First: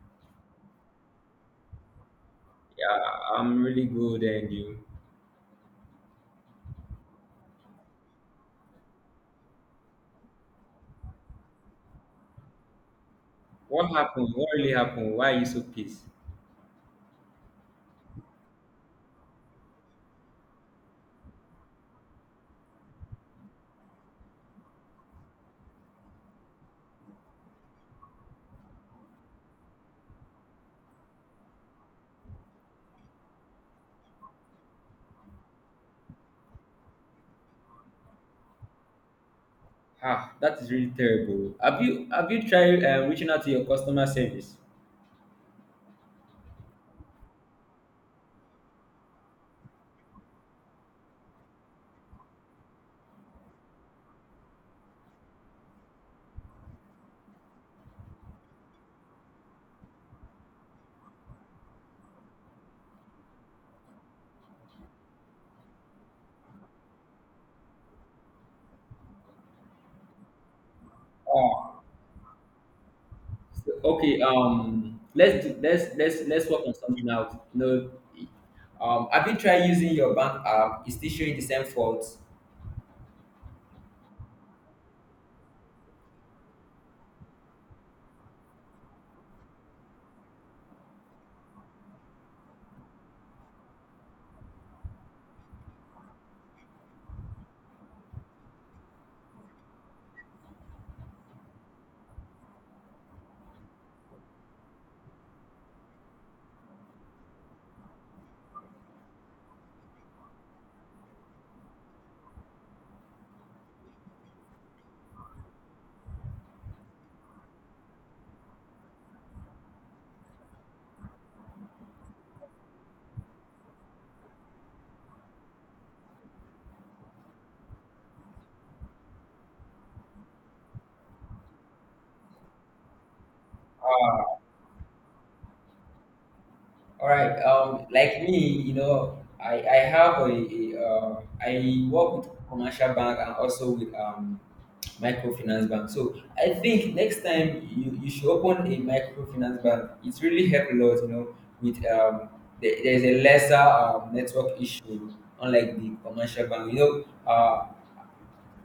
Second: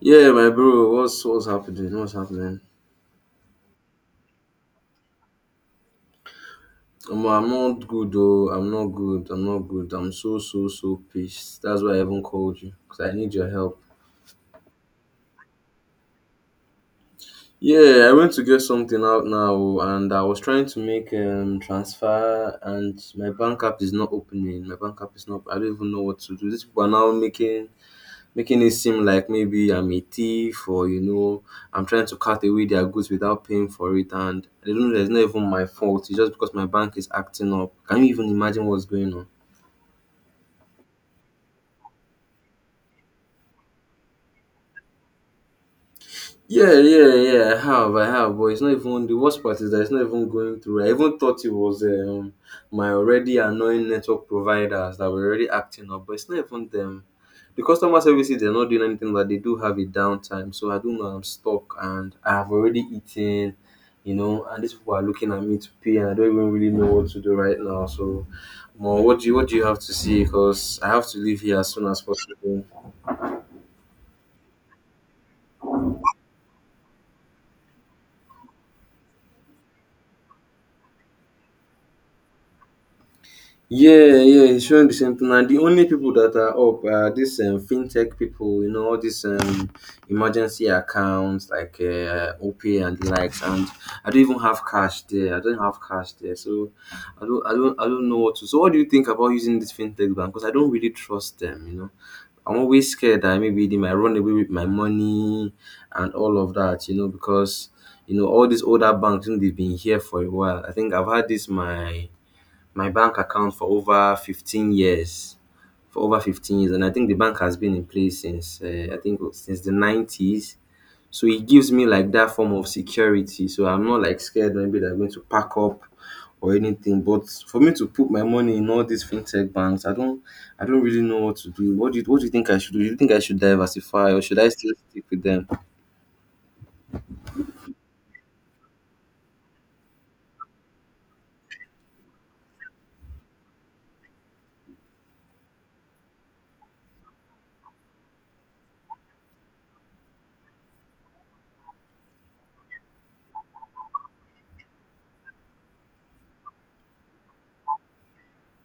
Yeah, my bro, what's happening? What's happening? Yeah, I'm really good. And you? Omo, I'm not good though. I'm not good. I'm not good. I'm so so so pissed. That's why I even called you because I need your help. What happened? What really happened? Why are you so pissed? Yeah, I went to get something out now, and I was trying to make transfer, and my bank app is not opening. My bank app is not. I don't even know what to do. These people are now making it seem like maybe I'm a thief, or I'm trying to cut away their goods without paying for it, and they don't know that it's not even my fault. It's just because my bank is acting up. Can you even imagine what's going on? Ah, that is really terrible. Have you tried reaching out to your customer service? Yeah, yeah, yeah. I have, but it's not even. The worst part is that it's not even going through. I even thought it was my already annoying network providers that were already acting up, but it's not even them. The customer services, they're not doing anything, but they do have a downtime. So I don't know. I'm stuck, and I have already eaten, and these people are looking at me to pay, and I don't even really know what to do right now. So, more, what do you have to see? Because I have to leave here as Oh, soon as possible. Okay. Let's do, let's work on something out. No, have you tried using your bank app? It's still showing the same fault. Yeah, yeah, it's showing the same thing. And the only people that are up are these fintech people, all these emergency accounts like OPay and the likes. And I don't even have cash there. I don't have cash there, so I don't know what to. So, what do you think about using this fintech bank? Because I don't really trust them. I'm always scared that maybe they might run away with my money and all of that, because all these older banks, they've been here for a while. I think I've had this my bank account for over 15 years. For over 15 years, and I think the bank has been in place since I think since the 90s. So it gives me like that form of security. So I'm not like scared maybe they're going to pack up or anything. But for me to put my money in all these fintech banks, I don't really know what to do. What do you think I should do? Do you think I should diversify, or should I still stick with them? All right. Like me, you know, I have a I work with commercial bank and also with microfinance bank. So I think next time you should open a microfinance bank. It's really helped a lot, you know, with there's a lesser network issue unlike the commercial bank. You know, uh,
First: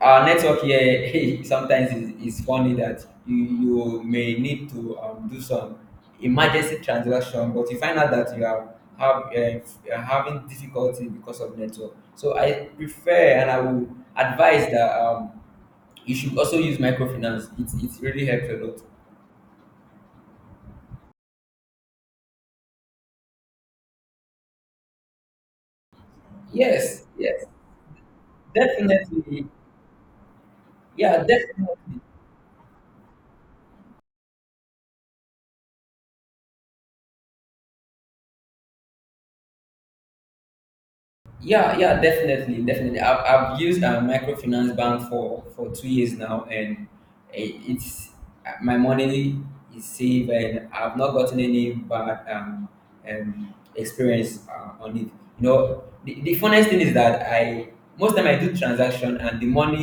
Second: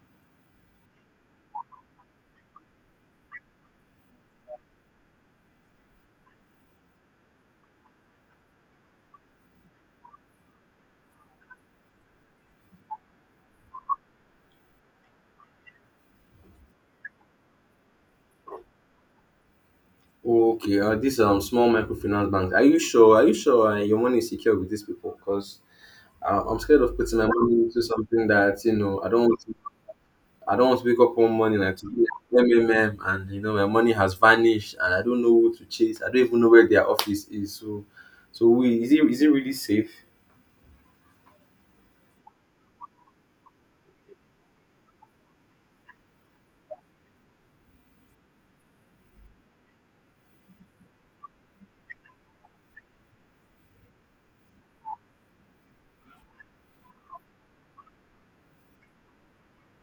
our network here sometimes is funny that you may need to do some emergency transaction, but you find out that you are have you're having difficulty because of network. So I prefer and I would advise that you should also use microfinance. It really helps a lot. Okay, these small microfinance banks. Are you sure? Are you sure, your money is secure with these people? Because I'm scared of Yes, putting my yes, money into something that I don't want definitely. to. I don't want to wake up Yeah, one morning like definitely. today, and my money has vanished and I don't know who to chase. I don't even know where their office is. So, is it really safe? Yeah, yeah, definitely, definitely. I've used a microfinance bank for 2 years now, and it, it's my money is safe, and I've not gotten any bad experience on it. You know, the funniest thing is that I most time I do transaction, and the money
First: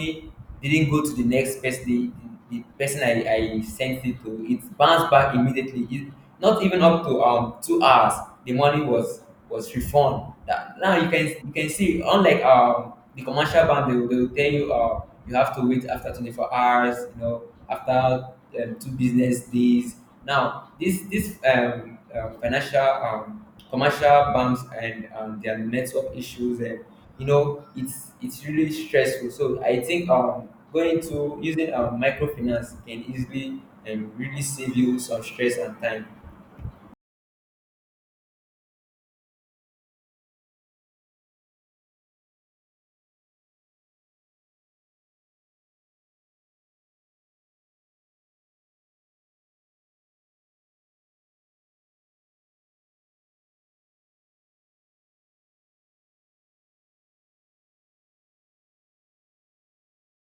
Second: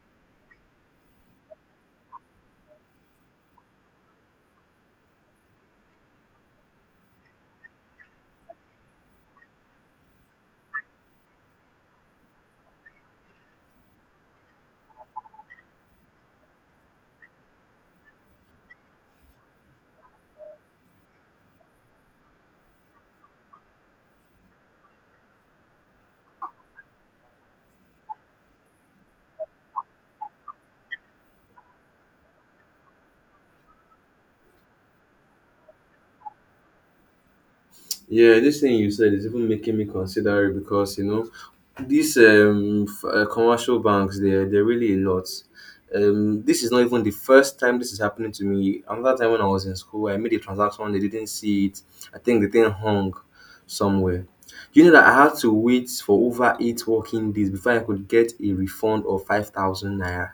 didn't go to the next person. The person I sent it to, it bounced back immediately. It, not even up to 2 hours, the money was reformed. That now you can see, unlike the commercial bank, they will tell you you have to wait after 24 hours, you know, after two business days. Now this financial commercial banks and their network issues, and you know it's really stressful. So I think going to using microfinance can easily and really save you some stress and time. Yeah, this thing you said is even making me consider it, because these commercial banks, they're really a lot. This is not even the first time this is happening to me. Another time, when I was in school, I made a transaction. They didn't see it. I think the thing hung somewhere. You know that I had to wait for over 8 working days before I could get a refund of 5,000 naira,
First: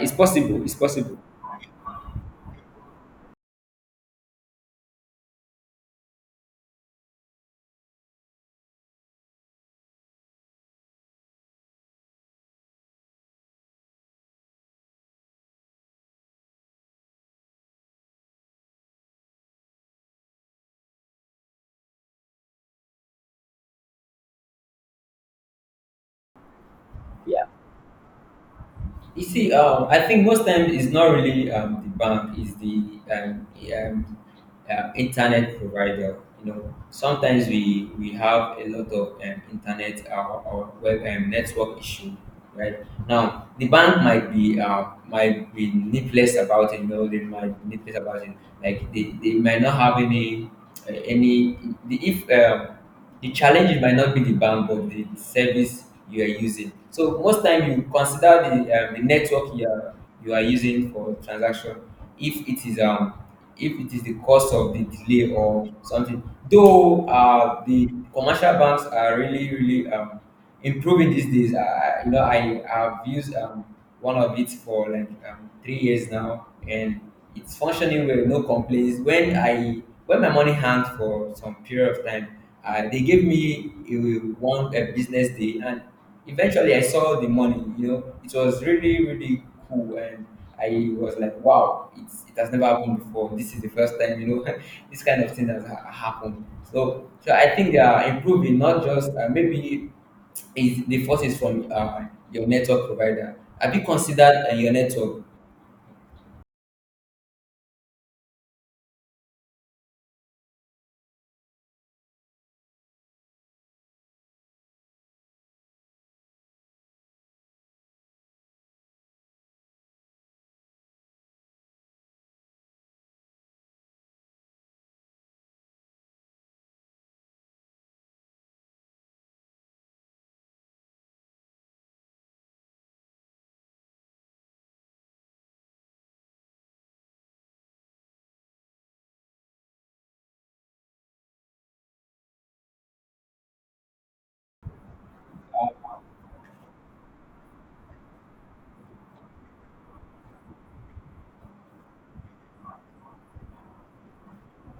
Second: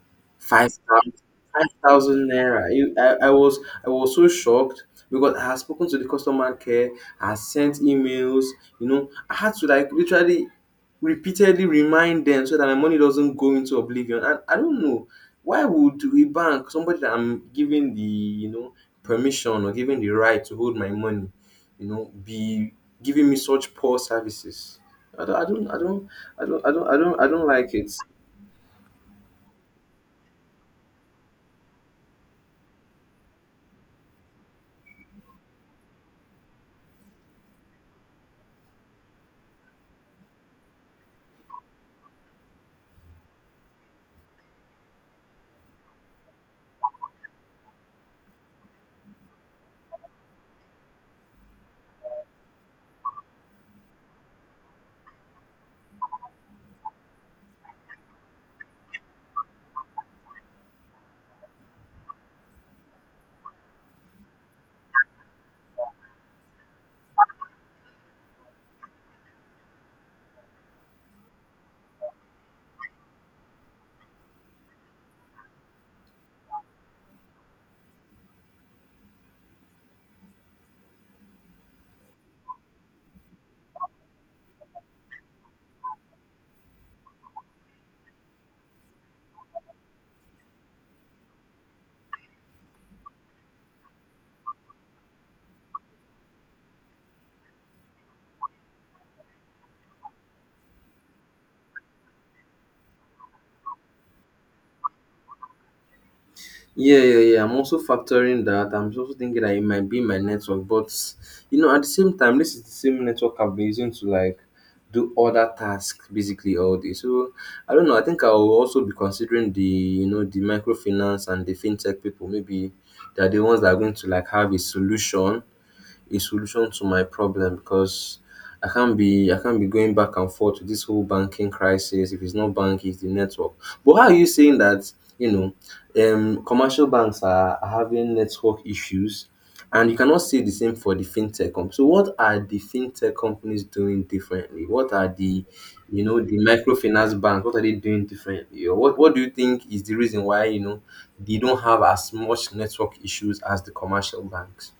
It's possible. five It's thousand, possible. five thousand naira. I was so shocked, because I had spoken to the customer care, I had sent emails, I had to like literally repeatedly remind them so that my money doesn't go into oblivion. And I don't know, why would a bank, somebody that I'm giving the permission, or giving the right to hold my money, be giving me such poor services. I don't, I don't, I don't, I don't, like it. You see, I think most times it's not really the bank, it's the um, internet provider. You know, sometimes we have a lot of internet or web network issue, right? Now, the bank might be needless about it. You know, they might be needless about it. Like they might not have any the if. The challenge might not be the bank but the service you are using. So most time you consider the network you are using for transaction, if it is if it is the cause of the delay or something. Though the commercial banks are really really improving these days. You know, I have used one of it for like 3 years now, and it's functioning well. No complaints. When my money hanged for some period of time, they gave me one a business day, and eventually I saw the money. You know, it was really really cool, and I was like, wow, it's, it has never happened before. This is the first time. You know, this kind of thing has happened. So I think they are improving, not just maybe is the first is from your network provider. Have you considered your network? Yeah, yeah, yeah. I'm also factoring that. I'm also thinking that it might be my network, but at the same time, this is the same network I've been using to like do other tasks basically all day. So I don't know. I think I'll also be considering the the microfinance and the fintech people. Maybe they're the ones that are going to like have a solution to my problem, because I can't be going back and forth with this whole banking crisis. If it's not bank, it's the network. But how are you saying that you commercial banks are having network issues, and you cannot say the same for the fintech company? So what are the fintech companies doing differently? What are the the microfinance banks? What are they doing differently? Or what do you think is the reason why they don't have as much network issues as the commercial banks?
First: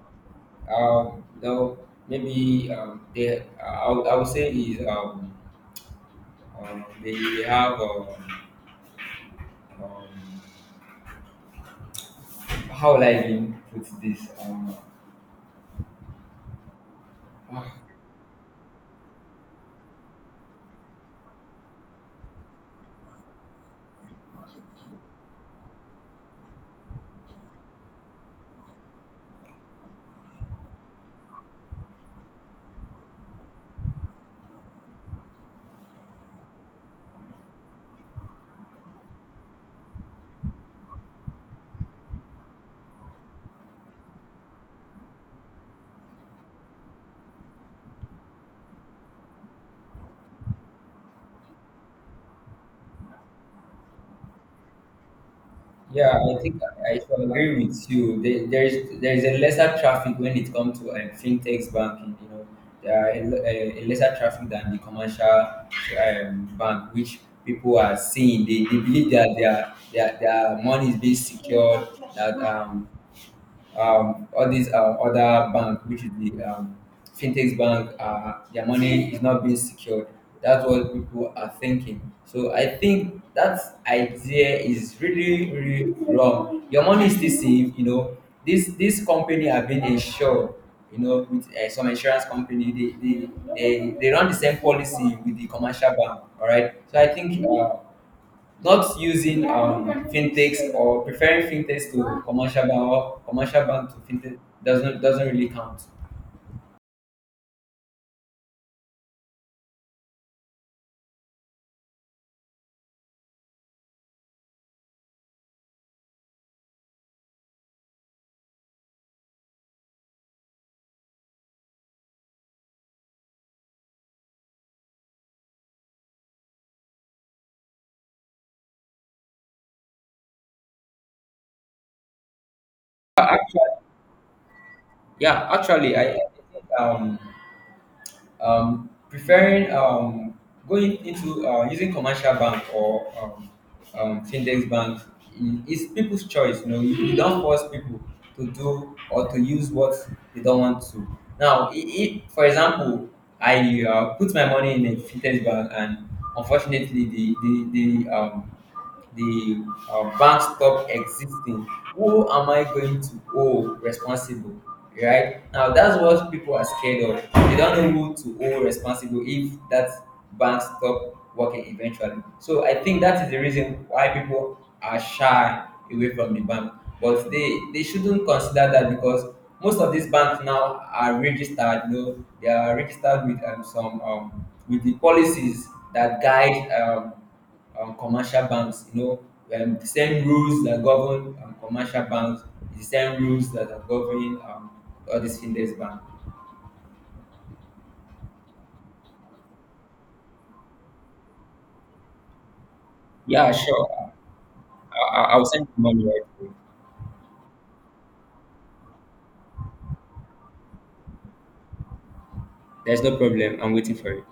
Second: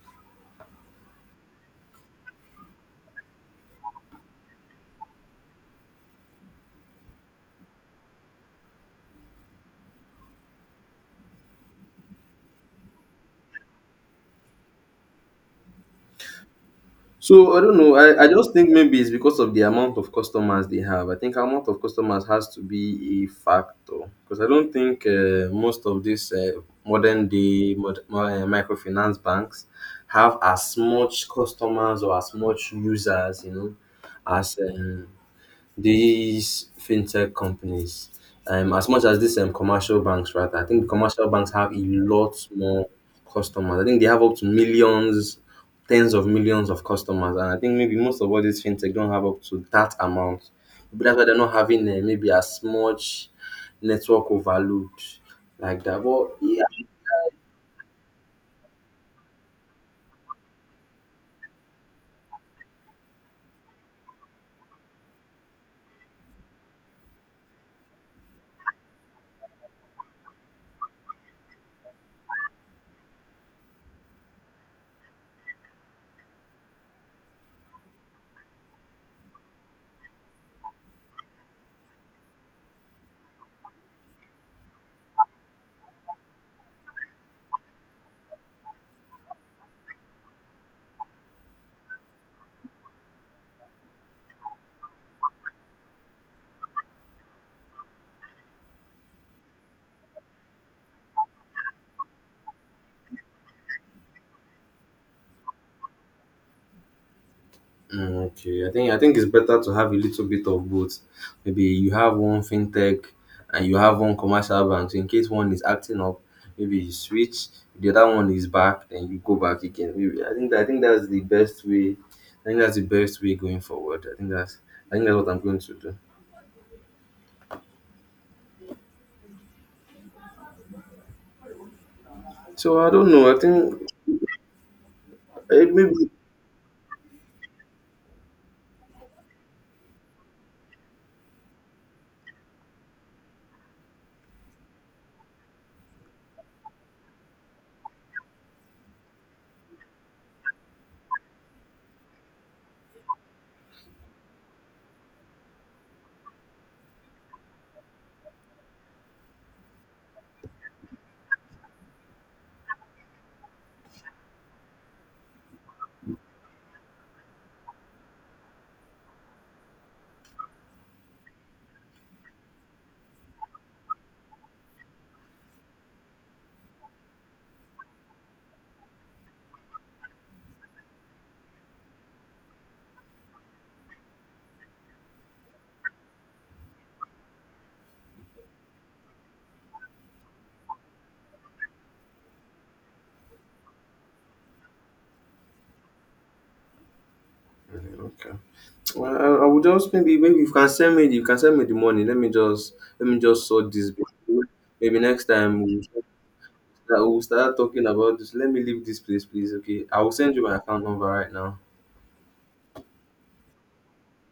No, maybe they. I would say is they have um, how will I even put this? So I don't know. I just think maybe it's because of the amount of customers they have. I think amount of customers has to be a factor, because I don't think, most of these modern day microfinance banks have as much customers or as much users, as these fintech companies, as much as these commercial banks, right? I think the commercial banks have a lot more customers. I think they have up to millions, tens of millions of customers, and I think maybe most of all these fintech don't have up to that amount. But that's why they're not having, maybe, as much network overload like that. Yeah, But I think yeah. I should agree with you. There is a lesser traffic when it comes to fintechs banking. You know, there are a, le- a lesser traffic than the commercial bank, which people are seeing. They believe that their money is being secured. That all these other bank, which is the fintech bank, their money is not being secured. That's what people are thinking. So I think that idea is really, really wrong. Your money is still safe. You know, this company have been insured. You know, with some insurance company, they run the same policy with the commercial bank. All right. So I think not using fintechs or preferring fintechs to commercial bank or commercial bank to fintech doesn't really count. Okay, I think it's better to have a little bit of both. Maybe you have one fintech and you have one commercial bank. So in case one is acting up, maybe you switch. If the other one is back, then you go back again. Maybe I think that's the best way. I think that's the best way going forward. I think that's what I'm going to do. So I don't But know. I think, actually, yeah, actually, I maybe, I think preferring going into using commercial bank or fintech banks is people's choice. You know, you don't force people to do or to use what they don't want to. Now, for example, I put my money in a fintech bank, and unfortunately, the bank stop existing. Who am I going to owe responsible? Right now, that's what people are scared of. They don't know who to owe responsible if that bank stop working eventually. So I think that is the reason why people are shy away from the bank, but they shouldn't consider that, because most of these banks now are registered. You know, they are registered with some with the policies that guide commercial banks. You know, the same rules that govern commercial banks, the same rules that are governing all these fintech banks. okay. Well, I would just, maybe you can send me you can send me the money. let me just Yeah, sort this bit. sure. Maybe next I'll time, send the we money right away. that we'll start talking about this. Let me leave this place, please. Okay. I will send you my account number right now. There's no problem. I'm waiting for it.